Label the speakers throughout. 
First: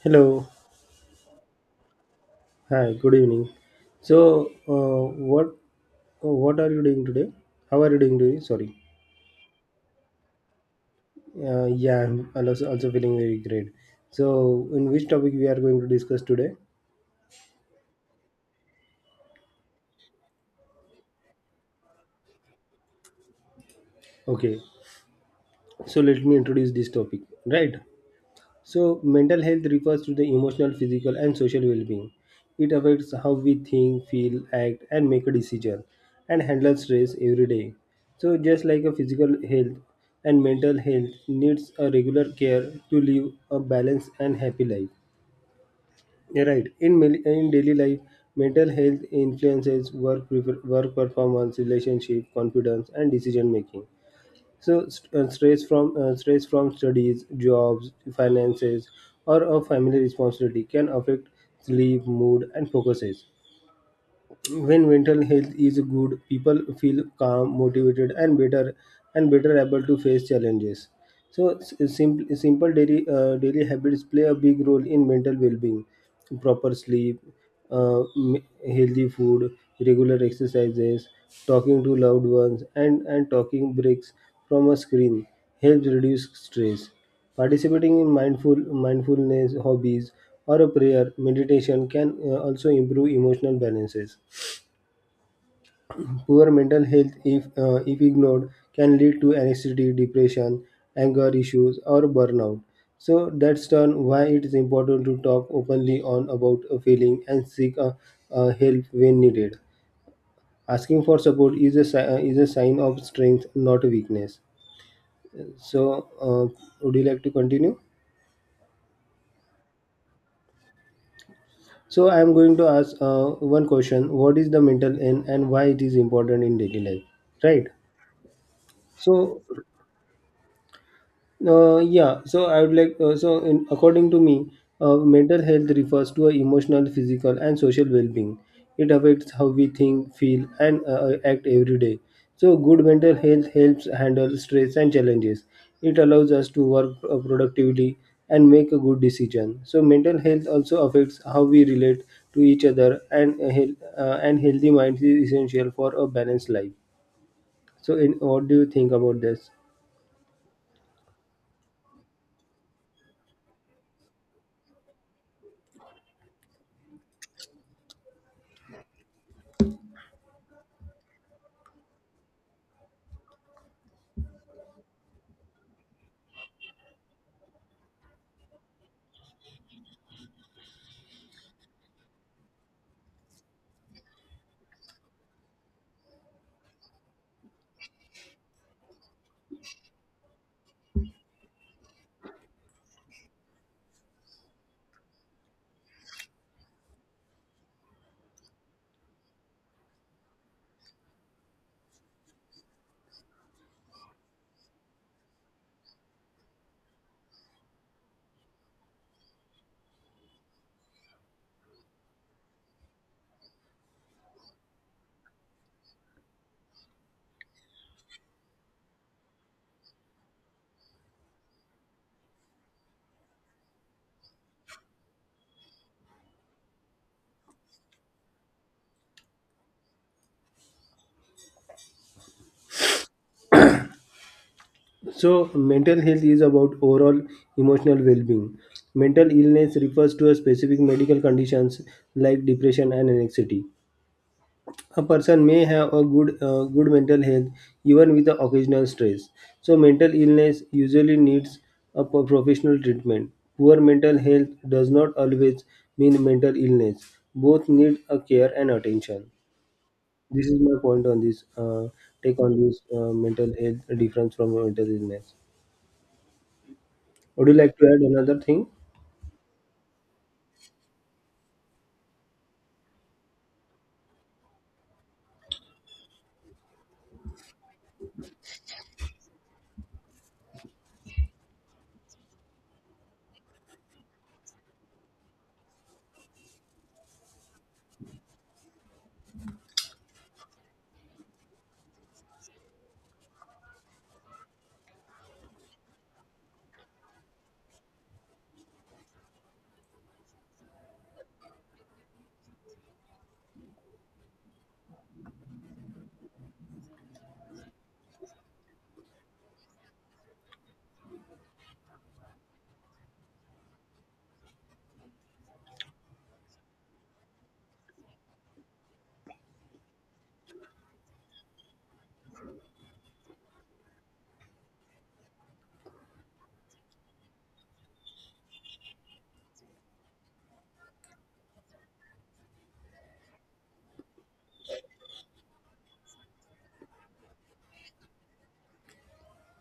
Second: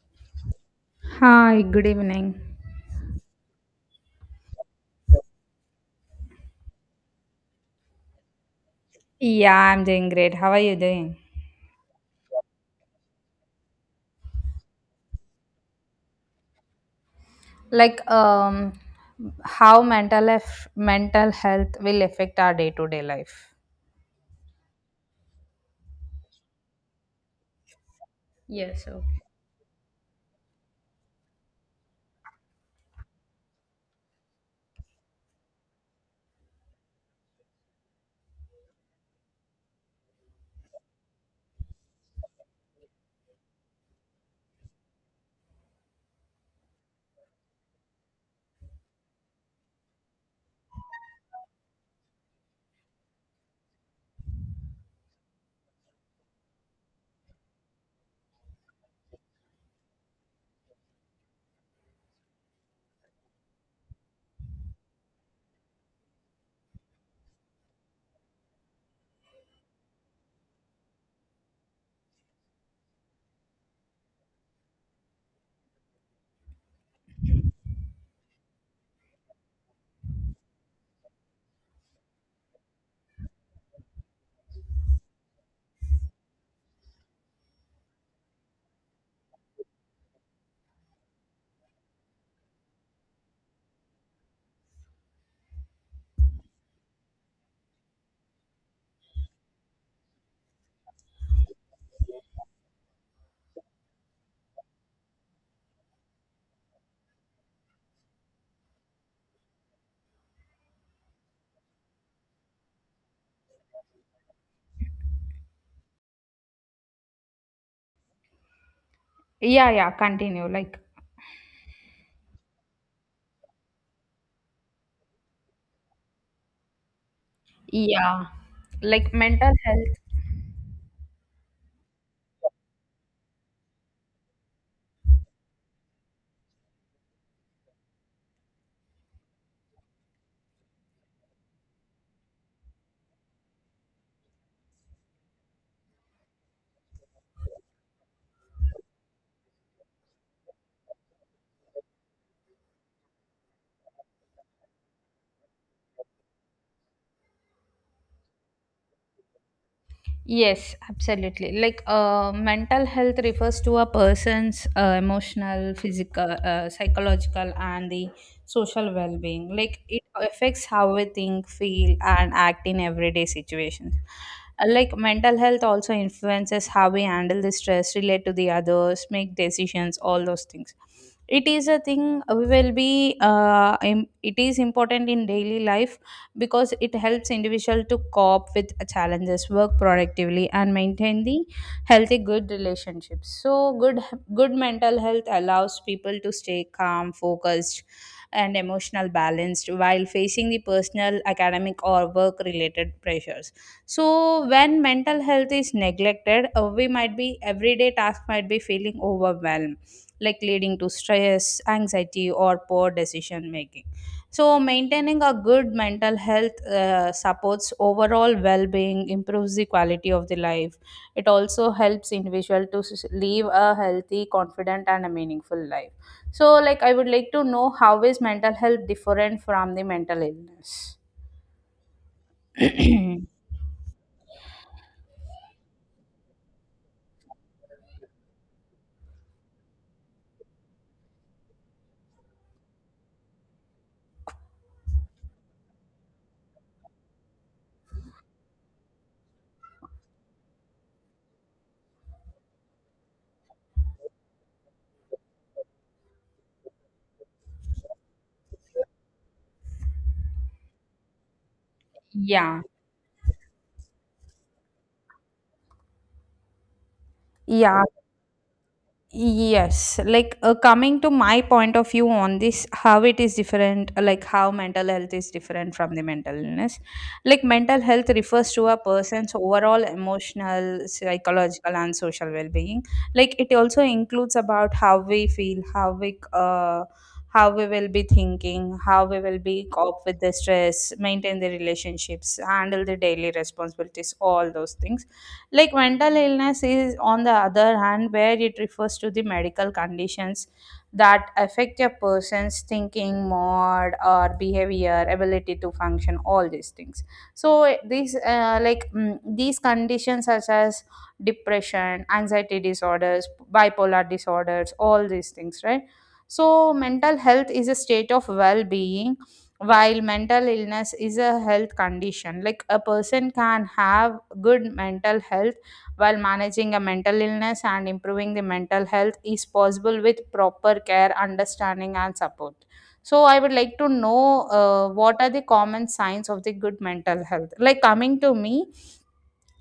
Speaker 1: Hello.
Speaker 2: Hi, good evening.
Speaker 1: Hi. Good evening. So, uh, what what are you doing today? How are you doing today? Sorry.
Speaker 2: Yeah, I'm doing great. How are you doing?
Speaker 1: Yeah, I'm also feeling very great. So, in which topic we are going to discuss today?
Speaker 2: Like, how mental health will affect our day-to-day life?
Speaker 1: Okay. So let me introduce this topic. Right.
Speaker 2: Yes,
Speaker 1: So,
Speaker 2: okay.
Speaker 1: mental health refers to the emotional, physical, and social well being. It affects how we think, feel, act, and make a decision and handle stress every day. So, just like a physical health and mental health needs a regular care to live a balanced and happy life. Yeah, right. In daily life, mental health influences work, work performance, relationship, confidence, and decision making. So stress from studies, jobs, finances, or a family responsibility can affect sleep, mood, and focuses. When mental health is good, people feel calm, motivated, and better, and better able to face challenges. So simple daily daily habits play a big role in mental well-being. Proper sleep, healthy food, regular exercises, talking to loved ones, and talking breaks from a screen helps reduce stress. Participating in mindfulness hobbies or a prayer meditation can also improve emotional balances. Poor mental health, if ignored, can lead to anxiety, depression, anger issues, or burnout. So that's done why it is important to talk openly on about a feeling and seek help when needed. Asking for support is a is a sign of strength, not weakness. So, would you like to continue?
Speaker 2: Yeah, yeah, continue. Like,
Speaker 1: So, I am going to ask one question: what is the mental health and why it is important in daily life? Right.
Speaker 2: yeah, like
Speaker 1: So,
Speaker 2: mental health.
Speaker 1: Yeah, so I would like, so in, according to me, mental health refers to a emotional, physical, and social well being. It affects how we think, feel, and act every day. So, good mental health helps handle stress and challenges. It allows us to work productively and make a good decision. So, mental health also affects how we relate to each other, and healthy mind is essential for a balanced life. So, what do you think about this?
Speaker 2: Yes, absolutely. Like, mental health refers to a person's emotional, physical, psychological, and the social well being. Like, it affects how we think, feel, and act in everyday situations. Like, mental health also influences how we handle the stress, relate to the others, make decisions, all those things. It is a thing, we will be, im- it is important in daily life because it helps individual to cope with challenges, work productively, and maintain the healthy good relationships. So good mental health allows people to stay calm, focused, and emotional balanced while facing the personal, academic, or work related pressures. So when mental health is neglected, we might be everyday task might be feeling overwhelmed, like leading to stress, anxiety, or poor decision making. So maintaining a good mental health supports overall well being, improves the quality of the life. It also helps individual to live a healthy, confident, and a meaningful life. So, like, I would like to know, how is mental health different from the mental illness?
Speaker 1: So, mental health is about overall emotional well being. Mental illness refers to a specific medical conditions like depression and anxiety. A person may have a good mental health even with the occasional stress. So, mental illness usually needs a professional treatment. Poor mental health does not always mean mental illness. Both need a care and attention. This is my point on this. Take on
Speaker 2: Yeah.
Speaker 1: this mental health difference from mental illness. Would you like
Speaker 2: Yeah,
Speaker 1: to add another thing?
Speaker 2: yes, like coming to my point of view on this, how it is different, like how mental health is different from the mental illness. Like mental health refers to a person's overall emotional, psychological, and social well-being. Like it also includes about how we feel, how we will be thinking, how we will be cope with the stress, maintain the relationships, handle the daily responsibilities, all those things. Like mental illness is, on the other hand, where it refers to the medical conditions that affect a person's thinking, mood, or behavior, ability to function, all these things. So these, like these conditions, such as depression, anxiety disorders, bipolar disorders, all these things, right? So mental health is a state of well-being, while mental illness is a health condition. Like a person can have good mental health while managing a mental illness, and improving the mental health is possible with proper care, understanding, and support. So I would like to know, what are the common signs of the good mental health? Like coming to me,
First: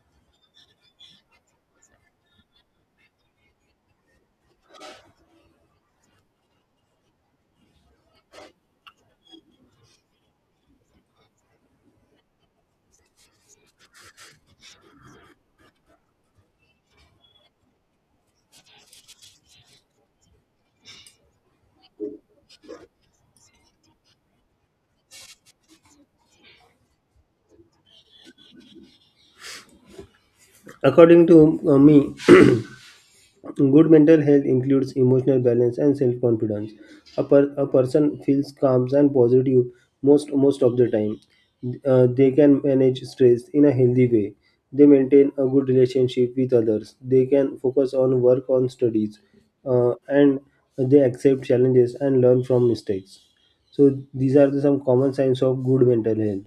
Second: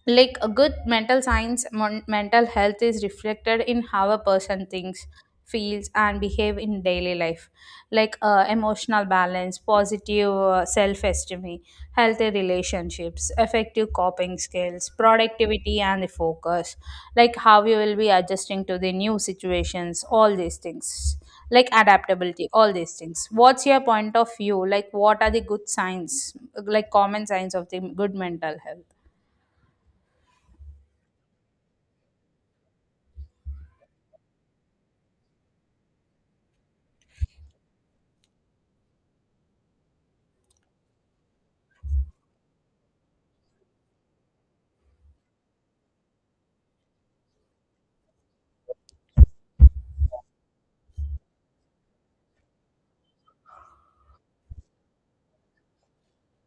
Speaker 2: like a good mental health is reflected in how a person thinks, feels, and behave in daily life. Like emotional balance, positive self-esteem, healthy relationships, effective coping skills, productivity, and the focus, like how you will be adjusting to the new situations, all these things, like adaptability, all these things. What's your point of view? Like what are the good signs, like common signs of the good mental health?
Speaker 1: According to me, good mental health includes emotional balance and self confidence. A person feels calm and positive most of the time. They can manage stress in a healthy way. They maintain a good relationship with others. They can focus on work on studies, and they accept challenges and learn from mistakes. So these are the some common signs of good mental health.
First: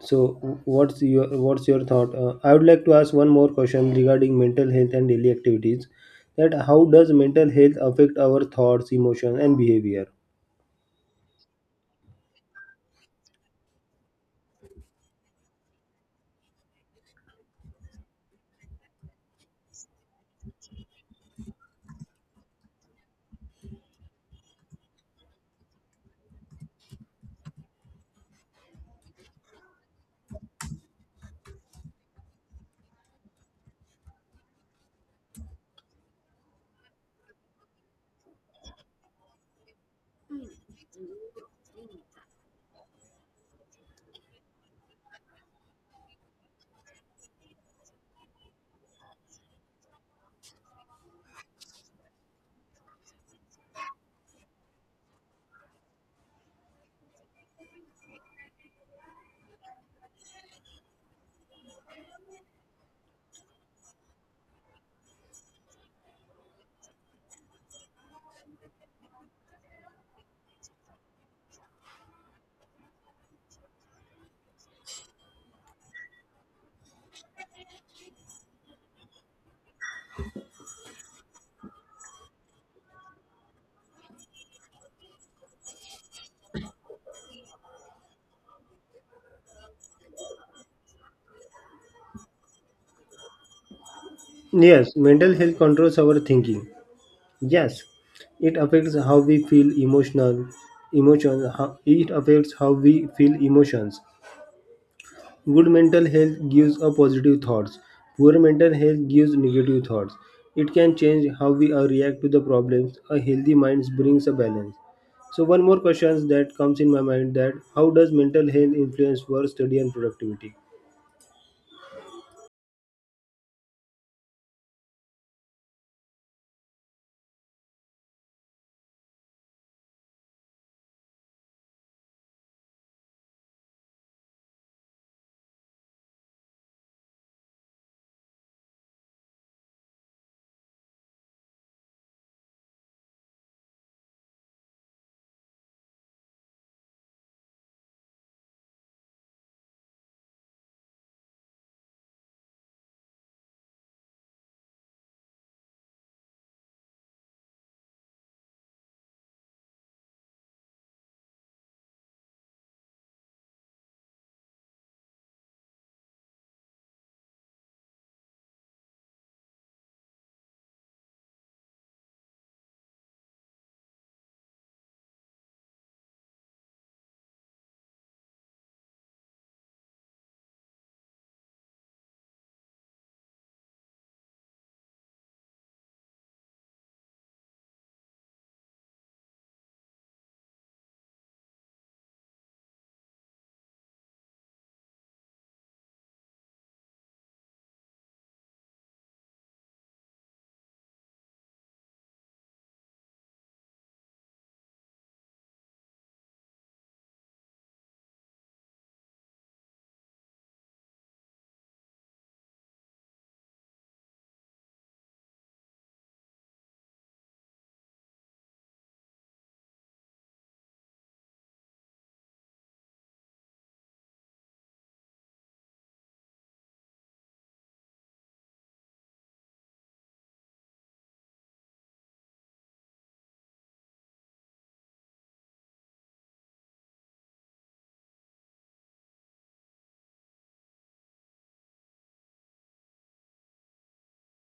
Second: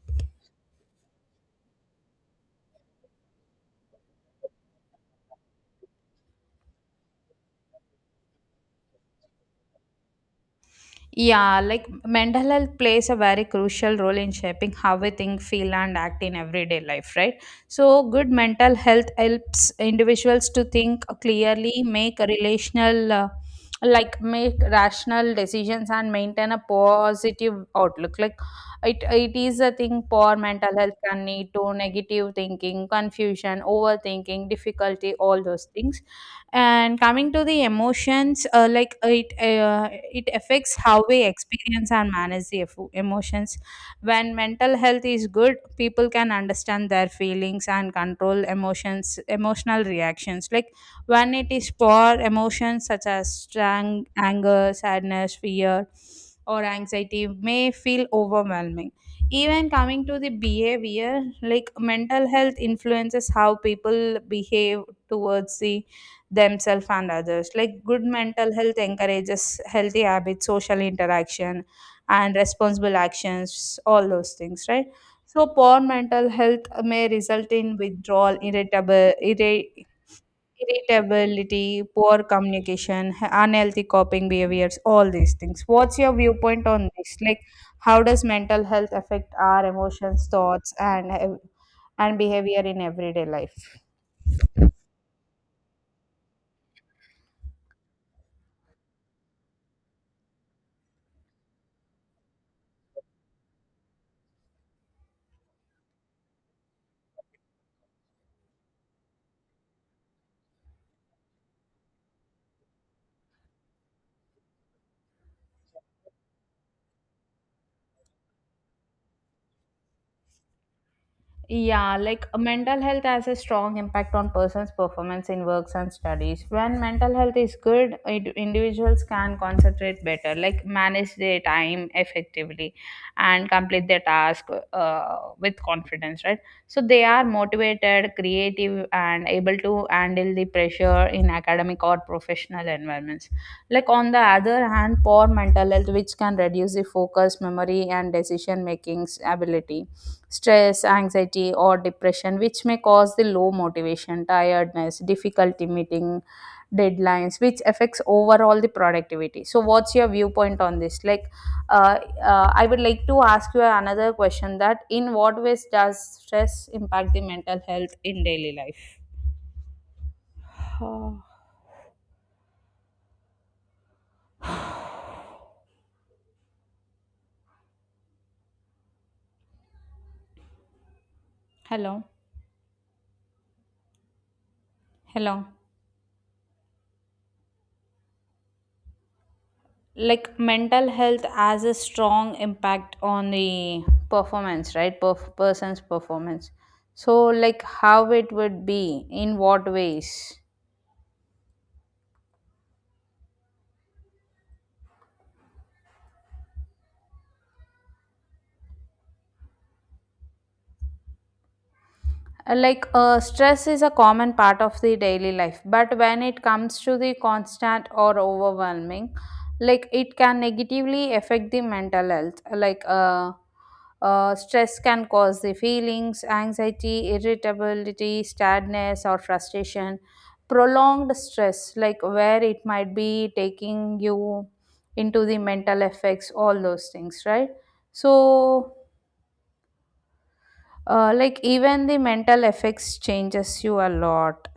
Speaker 1: So, what's your thought? I would like to ask one more question regarding mental health and daily activities. That how does mental health affect our thoughts, emotion, and behavior?
Speaker 2: Yeah, like mental health plays a very crucial role in shaping how we think, feel, and act in everyday life, right? So good mental health helps individuals to think clearly, make a relational, like make rational decisions, and maintain a positive outlook. Like it is a thing. Poor mental health can lead to negative thinking, confusion, overthinking, difficulty, all those things. And coming to the emotions, it affects how we experience and manage the emotions. When mental health is good, people can understand their feelings and control emotions, emotional reactions. Like when it is poor, emotions such as strong anger, sadness, fear, or anxiety may feel overwhelming. Even coming to the behavior, like mental health influences how people behave towards the themselves and others. Like good mental health encourages healthy habits, social interaction, and responsible actions, all those things, right? So poor mental health may result in withdrawal, irritability, poor communication, unhealthy coping behaviors, all these things. What's your viewpoint on this? Like how does mental health affect our emotions, thoughts, and and behavior in everyday life?
Speaker 1: Yes, mental health controls our thinking. Yes, it affects how we feel emotions. It affects how we feel emotions. Good mental health gives a positive thoughts. Poor mental health gives negative thoughts. It can change how we react to the problems. A healthy mind brings a balance. So one more question that comes in my mind that how does mental health influence work study and productivity?
Speaker 2: Yeah, like mental health has a strong impact on person's performance in works and studies. When mental health is good, individuals can concentrate better, like manage their time effectively and complete their task with confidence, right? So they are motivated, creative, and able to handle the pressure in academic or professional environments. Like, on the other hand, poor mental health, which can reduce the focus, memory, and decision making's ability, stress, anxiety, or depression, which may cause the low motivation, tiredness, difficulty meeting deadlines, which affects overall the productivity. So what's your viewpoint on this? Like, uh, I would like to ask you another question, that in what ways does stress impact the mental health in daily life? Uh, Hello? Hello? Like mental health has a strong impact on the performance, right? Person's performance. So like how it would be, in what ways? Like stress is a common part of the daily life, but when it comes to the constant or overwhelming, like it can negatively affect the mental health. Stress can cause the feelings, anxiety, irritability, sadness, or frustration. Prolonged stress, like where it might be taking you into the mental effects, all those things, right? So like even the mental effects changes you a lot.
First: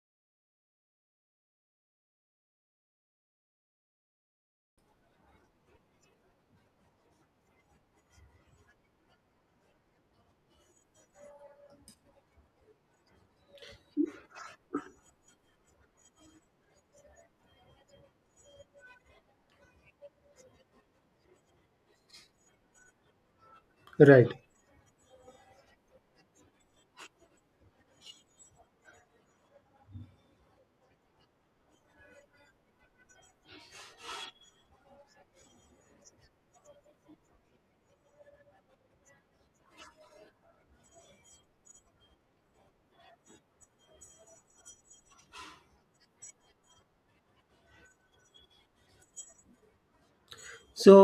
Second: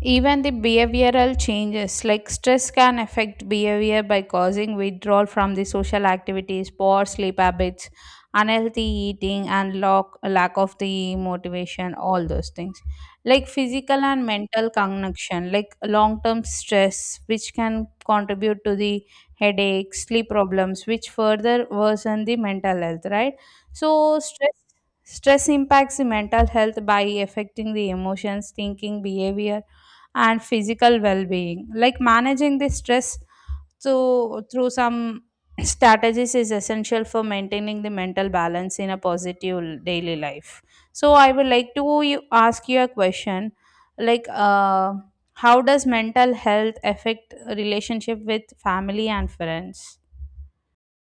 Speaker 2: Even the behavioral changes, like stress can affect behavior by causing withdrawal from the social activities, poor sleep habits, unhealthy eating, and lack of the motivation, all those things. Like physical and mental connection, like long term stress, which can contribute to the headaches, sleep problems, which further worsen the mental health, right? So
Speaker 1: Right.
Speaker 2: stress. Stress impacts the mental health by affecting the emotions, thinking, behavior, and physical well-being. Like managing the stress so through some strategies is essential for maintaining the mental balance in a positive daily life. So I would like to you ask you a question, like how does mental health affect relationship with family and friends?
Speaker 1: So,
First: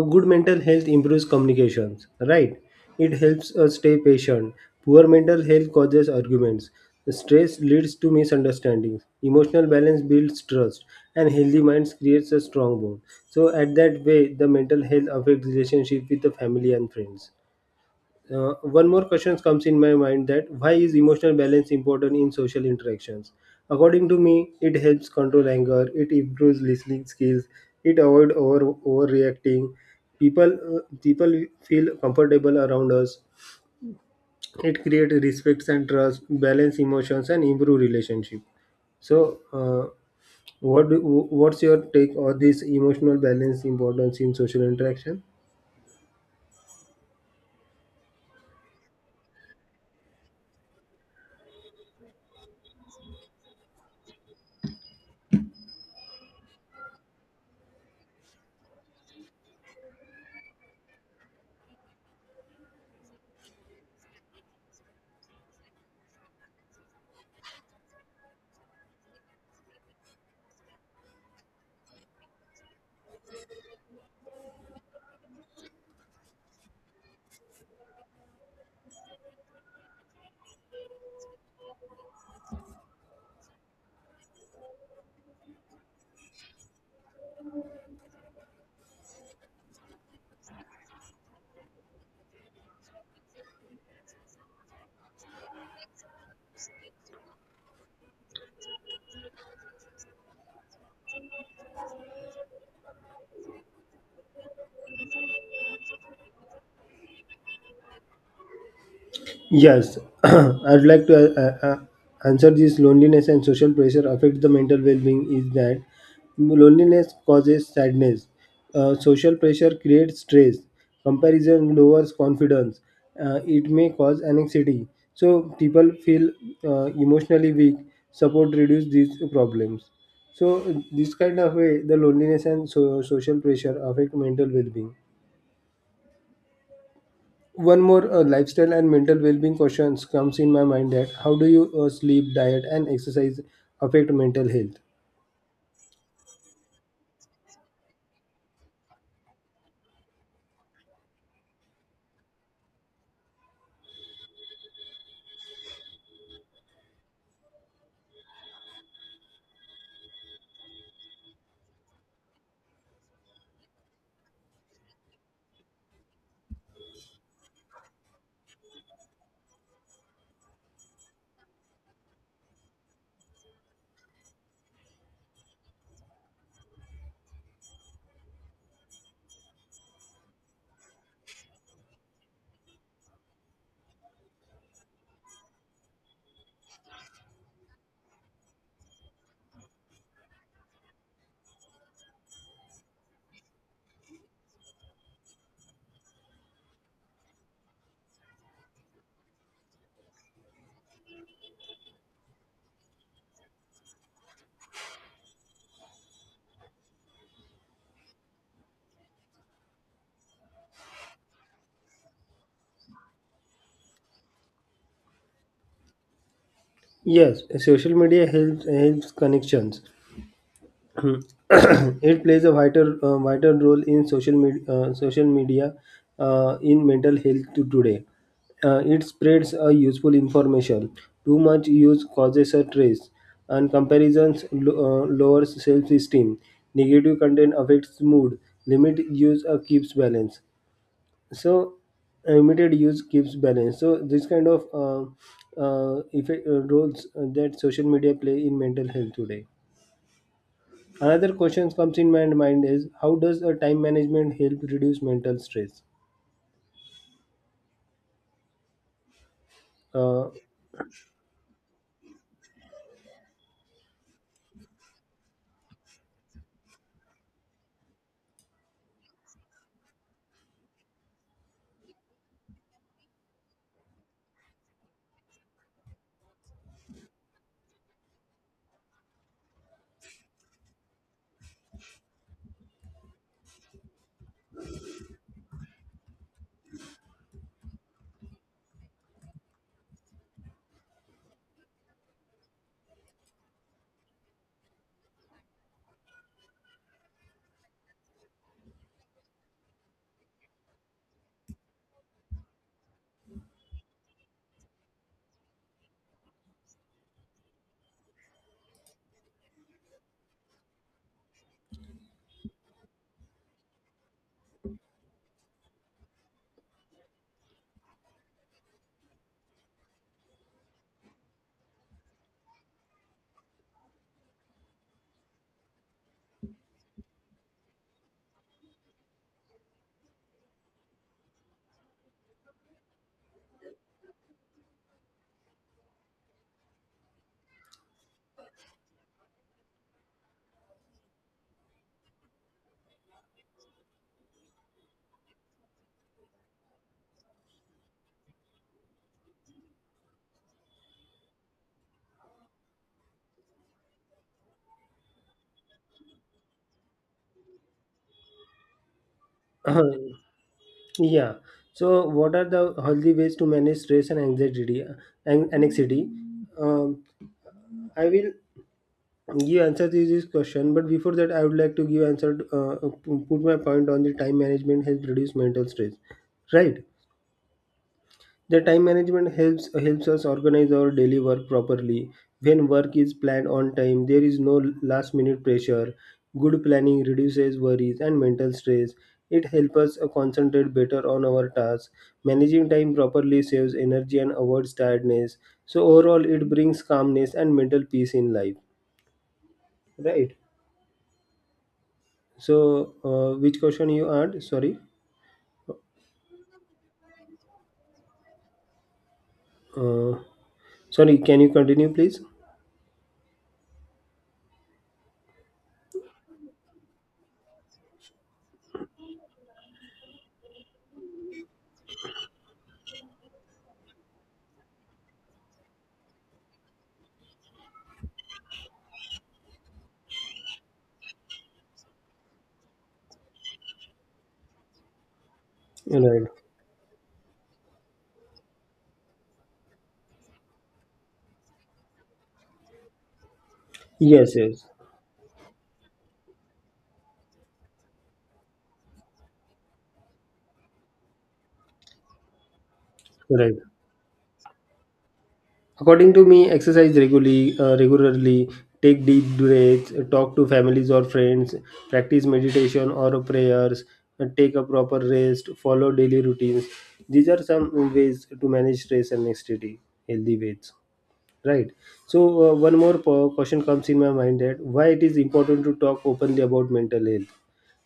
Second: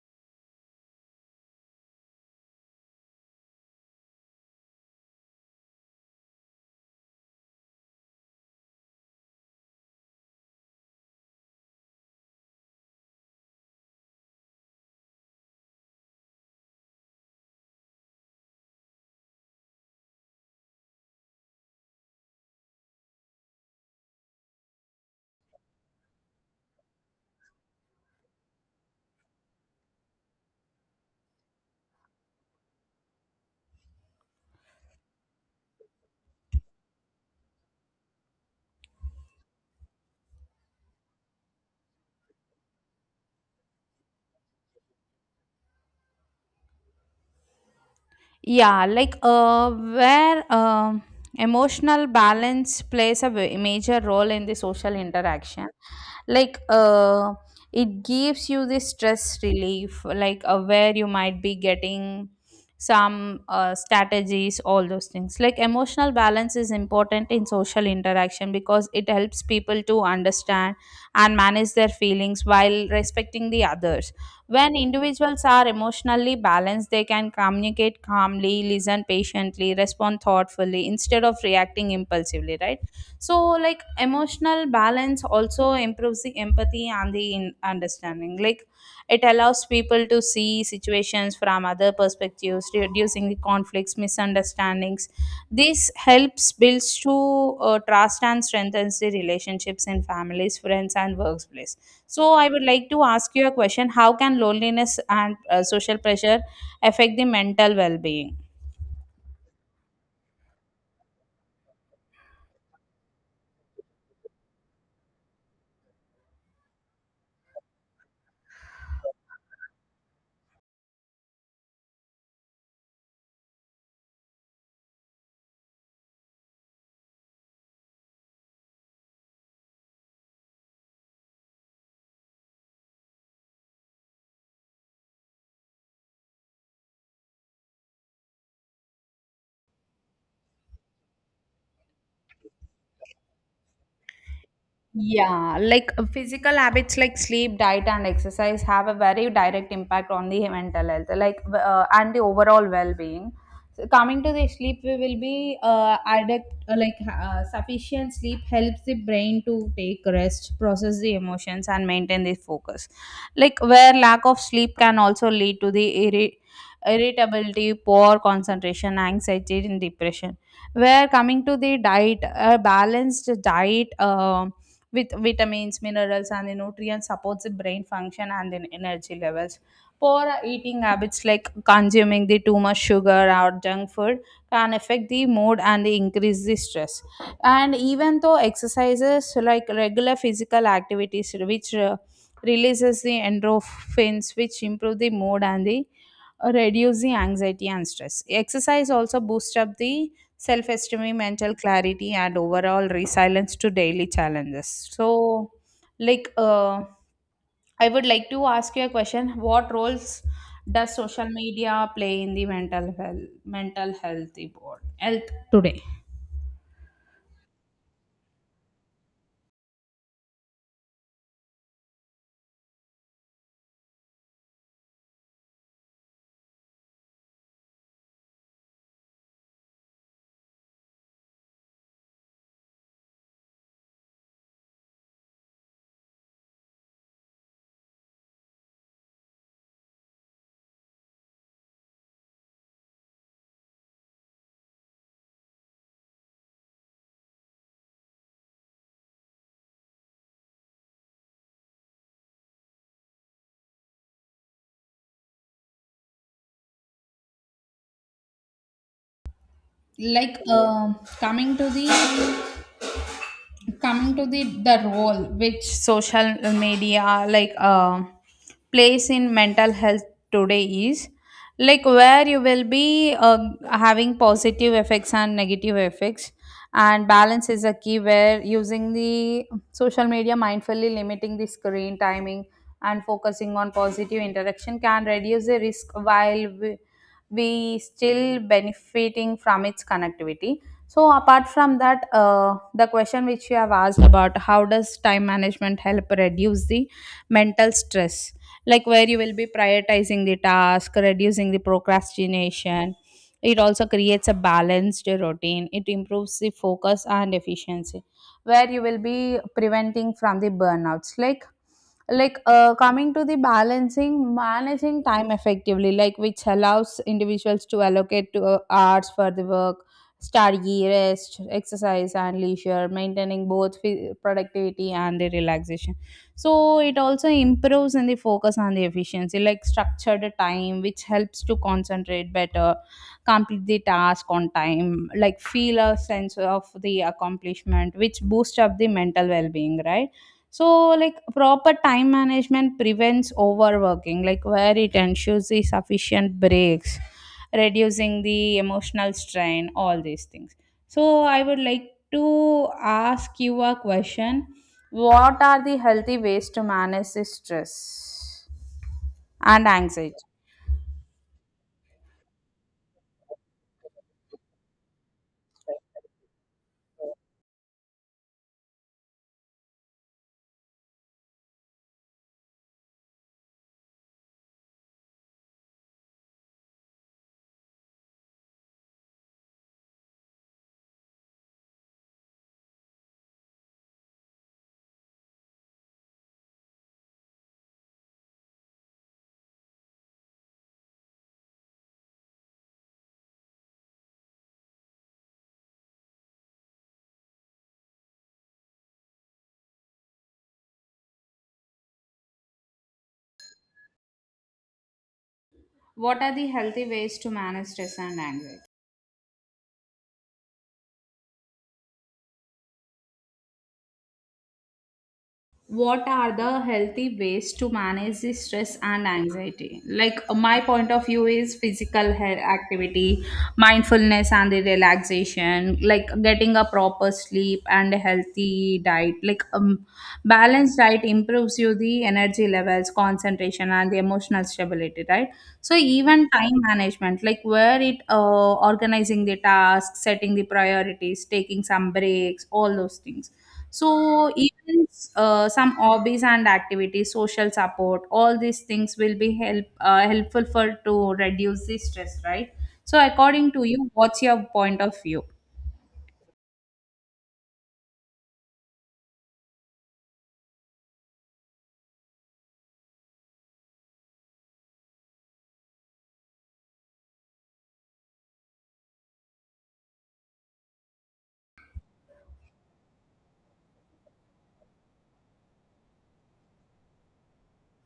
Speaker 1: good mental health improves communications, right? It helps us stay patient. Poor mental health causes arguments. Stress leads to misunderstandings. Emotional balance builds trust, and healthy minds creates a strong bond. So, at that way, the mental health affects relationship with the family and friends. One more question comes in my mind that why is emotional balance important in social interactions? According to me, it helps control anger, it improves listening skills, it avoid overreacting. People feel comfortable around us. It create respect and trust, balance emotions, and improve relationship. So, what do, what's your take on this emotional balance importance in social interaction?
Speaker 2: Yeah, like where emotional balance plays a major role in the social interaction. Like it gives you the stress relief, like where you might be getting some strategies, all those things. Like emotional balance is important in social interaction because it helps people to understand and manage their feelings while respecting the others. When individuals are emotionally balanced, they can communicate calmly, listen patiently, respond thoughtfully instead of reacting impulsively, right? So like emotional balance also improves the empathy and the understanding. Like it allows people to see situations from other perspectives, reducing the conflicts, misunderstandings. This helps builds to trust and strengthens the relationships in families, friends, and workplace. So I would like to ask you a question. How can loneliness and social pressure affect the mental well-being?
Speaker 1: Yes, I'd like to answer this loneliness and social pressure affect the mental well-being is that loneliness causes sadness. Social pressure creates stress. Comparison lowers confidence. It may cause anxiety. So people feel emotionally weak. Support reduce these problems. So this kind of way, the loneliness and social pressure affect mental well-being. One more lifestyle and mental well-being questions comes in my mind that how do you sleep diet and exercise affect mental health.
Speaker 2: Yeah, like physical habits like sleep, diet, and exercise have a very direct impact on the mental health, like and the overall well-being. So coming to the sleep, we will be addict, like sufficient sleep helps the brain to take rest, process the emotions, and maintain the focus. Like where lack of sleep can also lead to the irritability, poor concentration, anxiety, and depression. Where coming to the diet, a balanced diet with vitamins, minerals, and the nutrients supports the brain function and the energy levels. Poor eating habits like consuming the too much sugar or junk food can affect the mood and increase the stress. And even though exercises like regular physical activities, which releases the endorphins, which improve the mood and the reduce the anxiety and stress. Exercise also boosts up the self esteem, mental clarity, and overall resilience to daily challenges. So like, I would like to ask you a question. What roles does social media play in the mental health today?
Speaker 1: Yes, social media helps connections. Hmm. It plays a vital role in social media in mental health to today. It spreads a useful information. Too much use causes a stress, and comparisons lowers self esteem. Negative content affects mood. Limit use keeps balance. So limited use keeps balance. So this kind of uh, roles that social media play in mental health today. Another question comes in my mind is how does a time management help reduce mental stress. uh,
Speaker 2: Like, coming to the, coming to the the role which social media, like plays in mental health today, is like where you will be having positive effects and negative effects, and balance is a key, where using the social media mindfully, limiting the screen timing, and focusing on positive interaction can reduce the risk while we still benefiting from its connectivity. So apart from that, the question which you have asked about, how does time management help reduce the mental stress, like where you will be prioritizing the task, reducing the procrastination, it also creates a balanced routine, it improves the focus and efficiency, where you will be preventing from the burnouts. Like, coming to the balancing, managing time effectively, like which allows individuals to allocate to hours for the work, study, rest, exercise, and leisure, maintaining both productivity and the relaxation. So it also improves in the focus and the efficiency, like structured time, which helps to concentrate better, complete the task on time, like feel a sense of the accomplishment, which boosts up the mental well-being, right? So, like proper time management prevents overworking, like where it ensures the sufficient breaks, reducing the emotional strain, all these things. So, I would like to ask you a question. What are the healthy ways to manage the stress and anxiety?
Speaker 1: yeah, so what are the healthy ways to manage stress and anxiety and anxiety um, I will give answer to this question, but before that I would like to give answer to, put my point on the time management help reduce mental stress. Right. The time management helps us organize our daily work properly. When work is planned on time, there is no last minute pressure. Good planning reduces worries and mental stress. It helps us concentrate better on our tasks. Managing time properly saves energy and avoids tiredness. So overall, it brings calmness and mental peace in life. Right. So, which question you asked? Sorry.
Speaker 2: What are the healthy ways to manage stress and anxiety?
Speaker 1: Uh, sorry. Can you continue, please?
Speaker 2: What are the healthy ways to manage the stress and anxiety? Like my point of view is physical health activity, mindfulness, and the relaxation, like getting a proper sleep and a healthy diet. Like balanced diet improves you the energy levels, concentration, and the emotional stability, right? So
Speaker 1: Right.
Speaker 2: even time management, like where it organizing the tasks, setting the priorities, taking some breaks, all those things. So
Speaker 1: Yes. Yes.
Speaker 2: even some hobbies and activities, social support, all these things will be help, helpful for to reduce the stress, right? So according
Speaker 1: Right.
Speaker 2: to you, what's your point of view?
Speaker 1: According to me, exercise regularly, take deep breaths, talk to families or friends, practice meditation or prayers, and take a proper rest, follow daily routines. These are some ways to manage stress and anxiety, healthy ways. Right. So one more question comes in my mind that why it is important to talk openly about mental health.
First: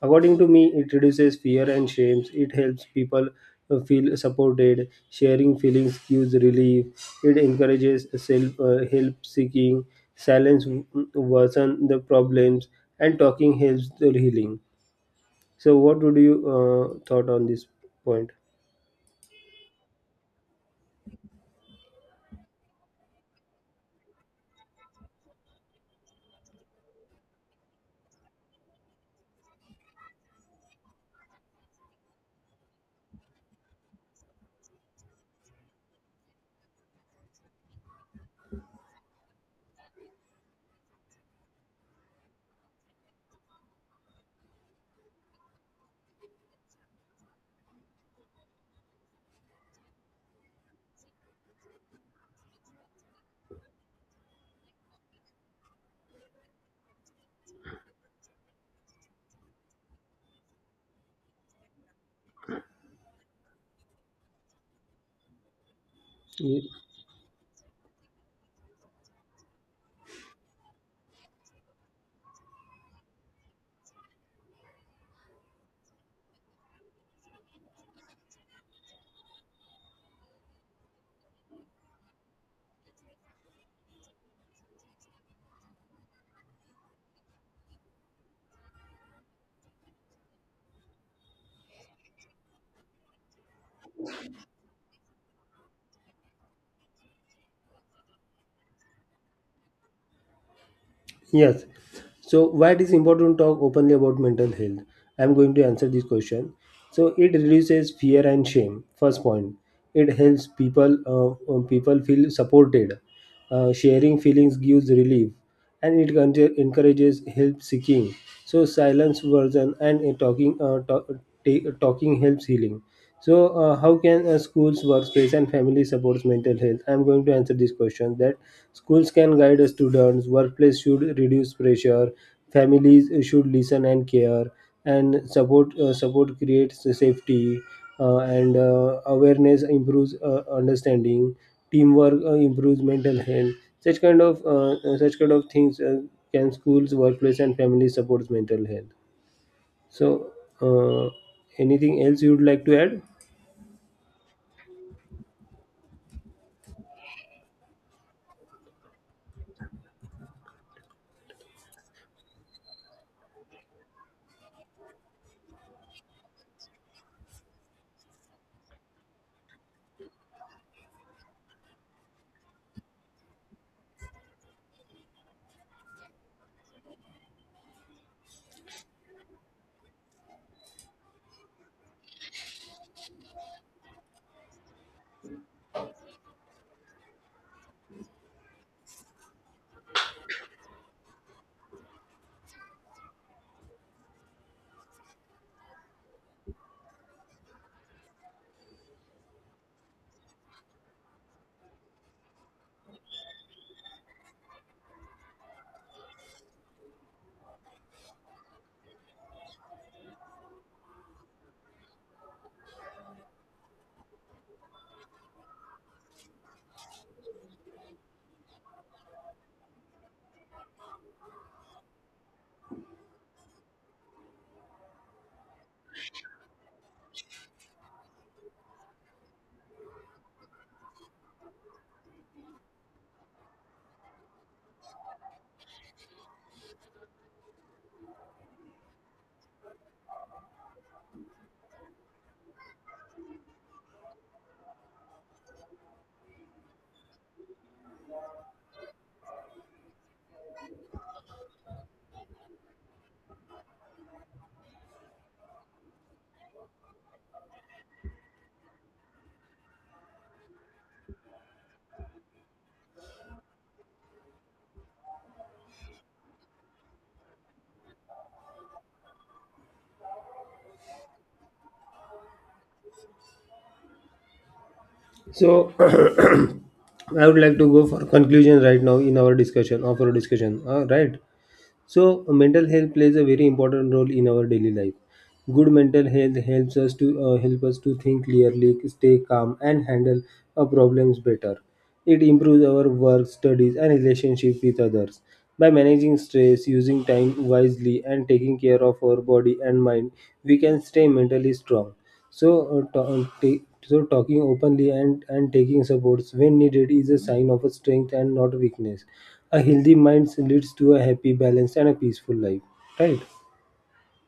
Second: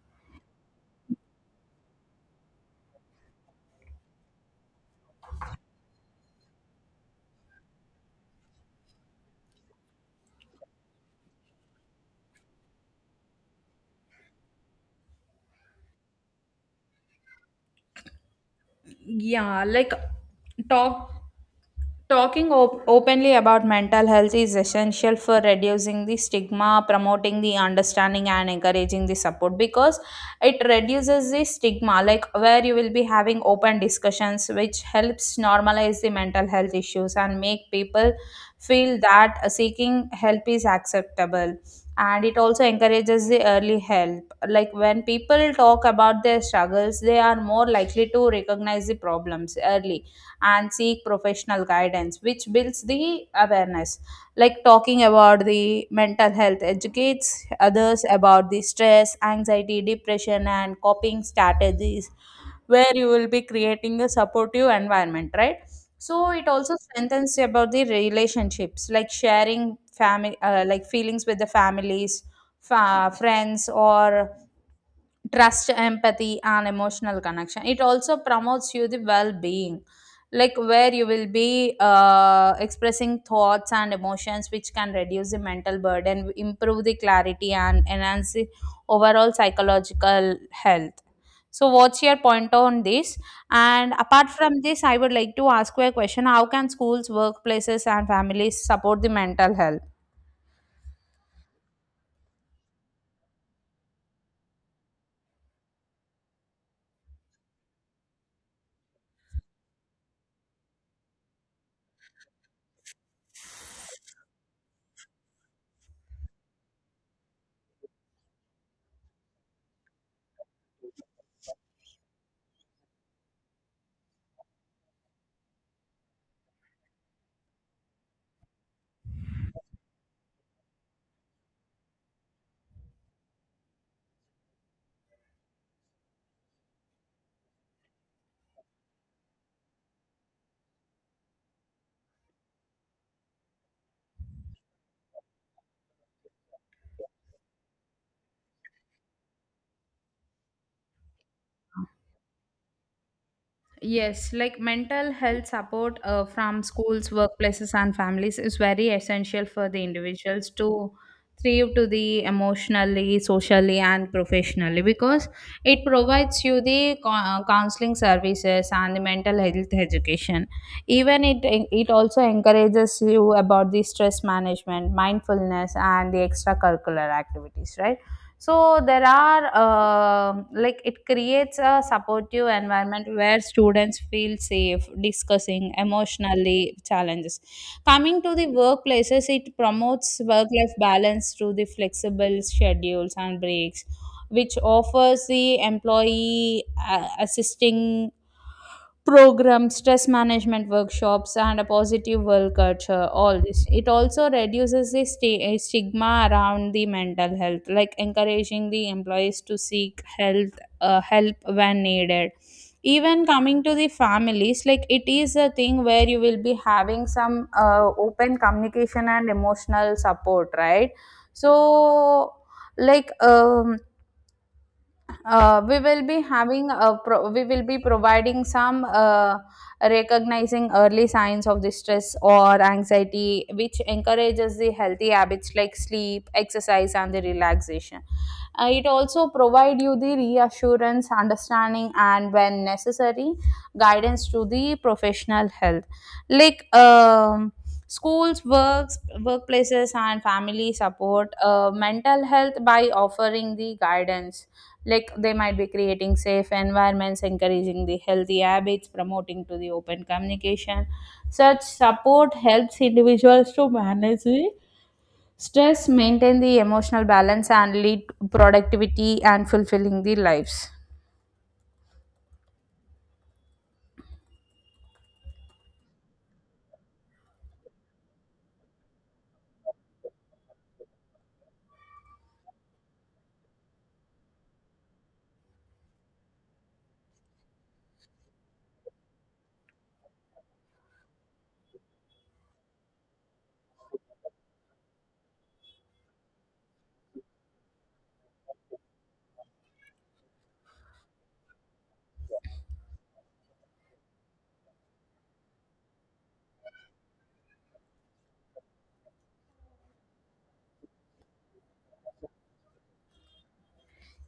Speaker 1: According to me, it reduces fear and shame. It helps people feel supported. Sharing feelings gives relief, it encourages self help seeking. Silence worsen the problems, and talking helps the healing. So, what would you thought on this point?
Speaker 2: Yeah, like talk Talking openly about mental health is essential for reducing the stigma, promoting the understanding, and encouraging the support, because it reduces the stigma, like where you will be having open discussions, which helps normalize the mental health issues and make people feel that seeking help is acceptable. And it also encourages the early help. Like when people talk about their struggles, they are more likely to recognize the problems early and seek professional guidance, which builds the awareness. Like talking about the mental health educates others about the stress, anxiety, depression, and coping strategies, where you will be creating a supportive environment, right? So it also strengthens about the relationships, like sharing family, like feelings with the families, friends, or trust, empathy, and emotional connection. It also promotes you the well-being, like where you will be expressing thoughts and emotions, which can reduce the mental burden, improve the clarity, and enhance the overall psychological health. So what's your point on this? And apart from this, I would like to ask you a question. How can schools, workplaces, and families support the mental health?
Speaker 1: Yes. So why it is important to talk openly about mental health? I'm going to answer this question. So it reduces fear and shame. First point, it helps people people feel supported. Sharing feelings gives relief, and it encourages help seeking. So silence version and talking helps healing. So, how can schools, workplace, and family supports mental health? I'm going to answer this question. That schools can guide students, workplace should reduce pressure, families should listen and care, and support creates safety, and awareness improves understanding, teamwork improves mental health. Such kind of things can schools, workplace, and family supports mental health. So, uh, anything else you would like to add?
Speaker 2: Yes, like mental health support from schools, workplaces, and families is very essential for the individuals to thrive to the emotionally, socially, and professionally, because it provides you the counseling services and the mental health education. Even it it also encourages you about the stress management, mindfulness, and the extracurricular activities, right? So there are, like it creates a supportive environment where students feel safe discussing emotionally challenges. Coming to the workplaces, it promotes work-life balance through the flexible schedules and breaks, which offers the employee assisting programs, stress management workshops, and a positive work culture. All this, it also reduces the stigma around the mental health, like encouraging the employees to seek health, help when needed. Even coming to the families, like it is a thing where you will be having some open communication and emotional support, right? So, like we will be having a we will be providing some, recognizing early signs of distress or anxiety, which encourages the healthy habits like sleep, exercise, and the relaxation. It also provide you the reassurance, understanding, and when necessary, guidance to the professional health. Like schools, works workplaces, and family support mental health by offering the guidance, like they might be creating safe environments, encouraging the healthy habits, promoting to the open communication. Such support helps individuals to manage the stress, maintain the emotional balance, and lead productivity and fulfilling the lives.
Speaker 1: So I would like to go for conclusion right now in our discussion right. So mental health plays a very important role in our daily life. Good mental health helps us to help us to think clearly, stay calm, and handle our problems better. It improves our work, studies, and relationship with others. By managing stress, using time wisely, and taking care of our body and mind, we can stay mentally strong. So, talking openly and, taking supports when needed is a sign of a strength and not a weakness. A healthy mind leads to a happy, balanced, and a peaceful life. Right.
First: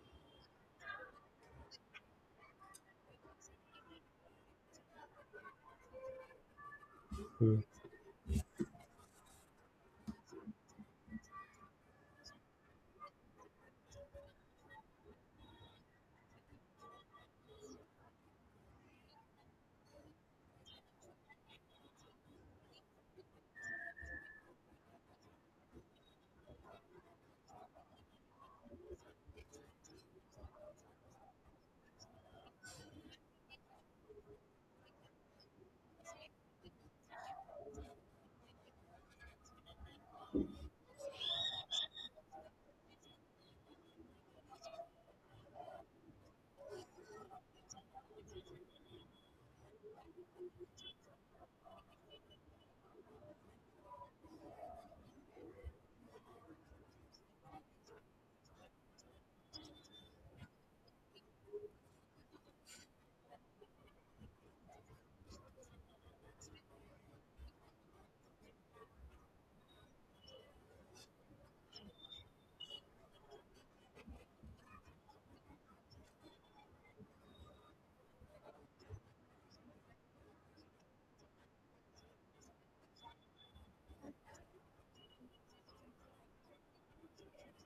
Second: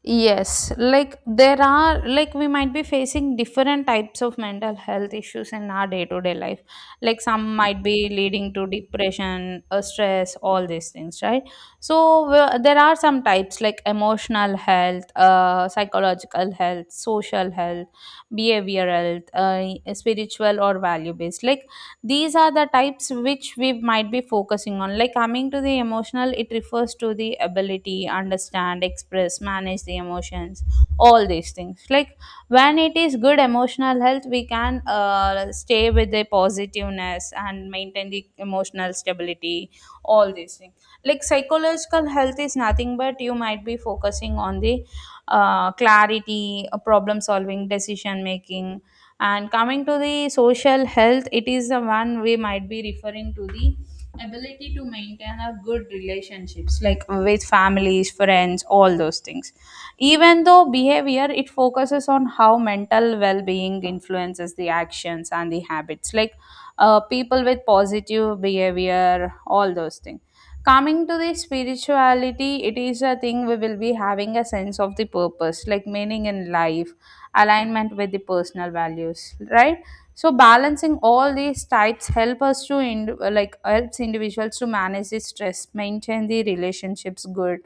Speaker 2: Yes, like there are, like we might be facing different types of mental health issues in our day to day life. Like some might be leading to depression, stress, all these things, right? So well, there are some types like emotional health, psychological health, social health, behavioral health, spiritual or value based. Like these are the types which we might be focusing on. Like coming to the emotional, it refers to the ability understand, express, manage the emotions, all these things. Like when it is good emotional health, we can stay with the positiveness and maintain the emotional stability, all these things. Like psychological health is nothing but you might be focusing on the clarity, problem solving, decision making. And coming to the social health, it is the one we might be referring to the ability to maintain a good relationships, like with families, friends, all those things. Even though behavior, it focuses on how mental well-being influences the actions and the habits. Like people with positive behavior, all those things. Coming to the spirituality, it is a thing we will be having a sense of the purpose, like meaning in life, alignment with the personal values, right? So balancing all these types help us to like helps individuals to manage the stress, maintain the relationships good,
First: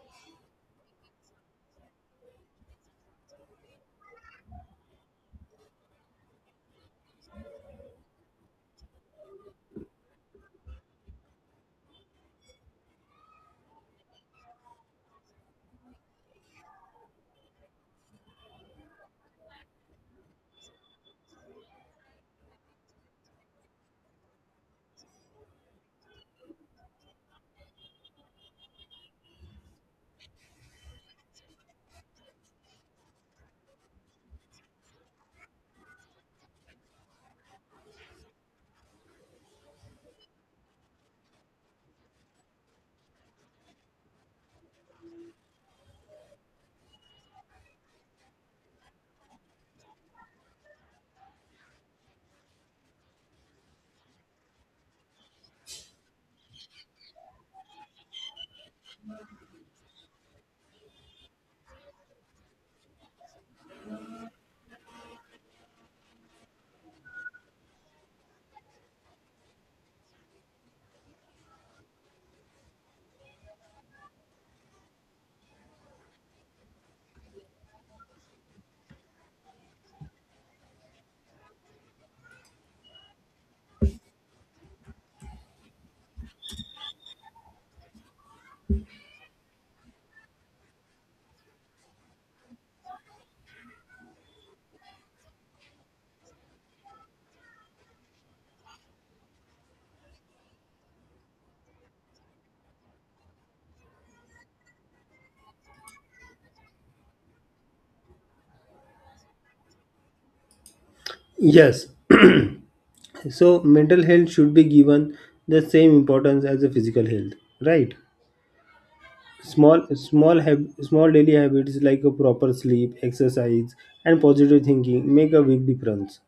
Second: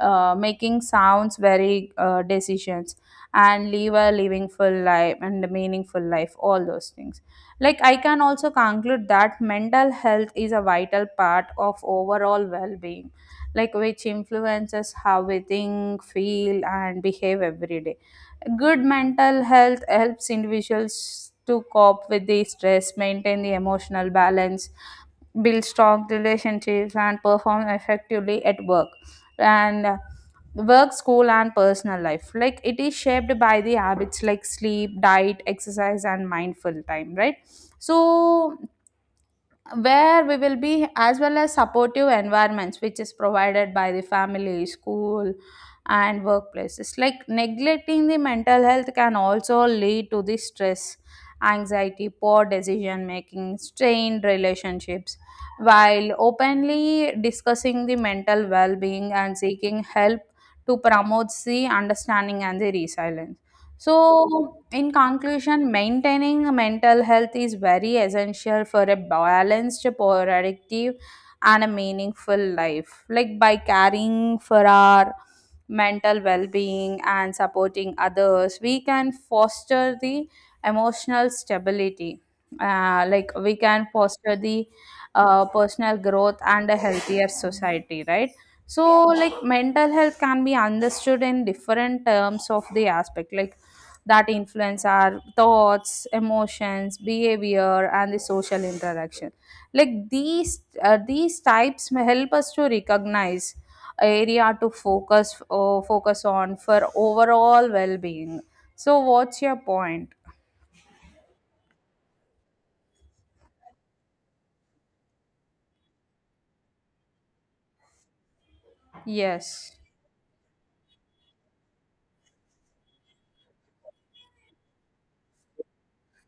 Speaker 2: making sounds very decisions, and live a living full life and a meaningful life, all those things. Like I can also conclude that mental health is a vital part of overall well-being, like which influences how we think, feel, and behave every day. Good mental health helps individuals to cope with the stress, maintain the emotional balance, build strong relationships, and perform effectively at work. And work, school, and personal life. Like it is shaped by the habits like sleep, diet, exercise, and mindful time, right? So where we will be, as well as supportive environments, which is provided by the family, school, and workplaces. Like neglecting the mental health can also lead to the stress, anxiety, poor decision making, strained relationships, while openly discussing the mental well-being and seeking help to promote the understanding and the resilience. So, in conclusion, maintaining mental health is very essential for a balanced, productive, and a meaningful life. Like by caring for our mental well being and supporting others, we can foster the emotional stability. Like we can foster the personal growth and a healthier society, right? So, like mental health can be understood in different terms of the aspect, like that influence our thoughts, emotions, behavior, and the social interaction. Like these types may help us to recognize area to focus, focus on for overall well-being. So, what's your point?
Speaker 1: Yes, so, mental health should be given the same importance as the physical health. Right.
Speaker 2: Yes.
Speaker 1: Small daily habits like a proper sleep, exercise, and positive thinking make a big difference.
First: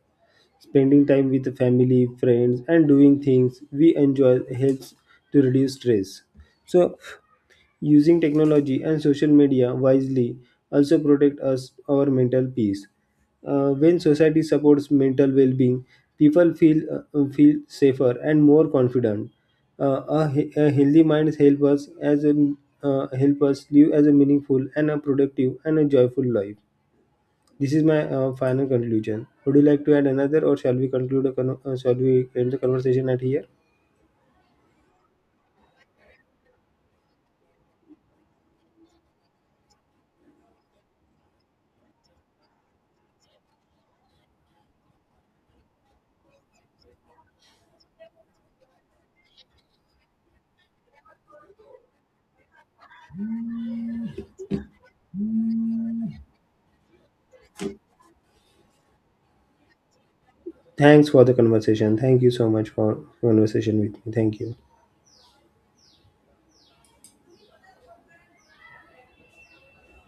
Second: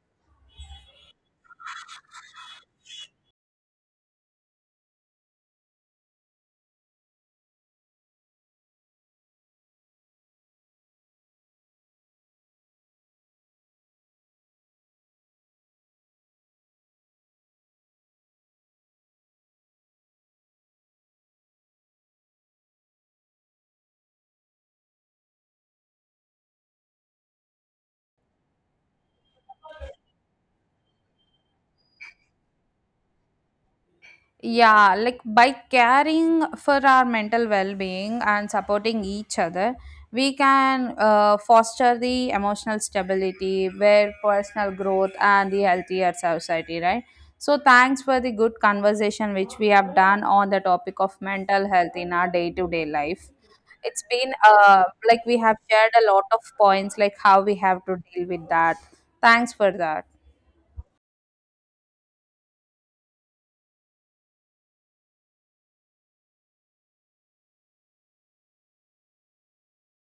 Speaker 1: Spending time with the family, friends, and doing things we enjoy helps to reduce stress. So, using technology and social media wisely also protect us our mental peace. When society supports mental well-being, people feel safer and more confident. A healthy mind helps us as a help us live as a meaningful and a productive and a joyful life. This is my final conclusion. Would you like to add another, or shall we conclude? Shall we end the conversation at here?
Speaker 2: Yeah, like by caring for our mental well being and supporting each other, we can foster the emotional stability, where personal growth, and the healthier society, right? So, thanks for the good conversation which we have done on the topic of mental health in our day to day life. It's been, like we have shared a lot of points, like how we have to deal with that. Thanks for that.
Speaker 1: Thanks for the conversation. Thank you so much for conversation with me. Thank you.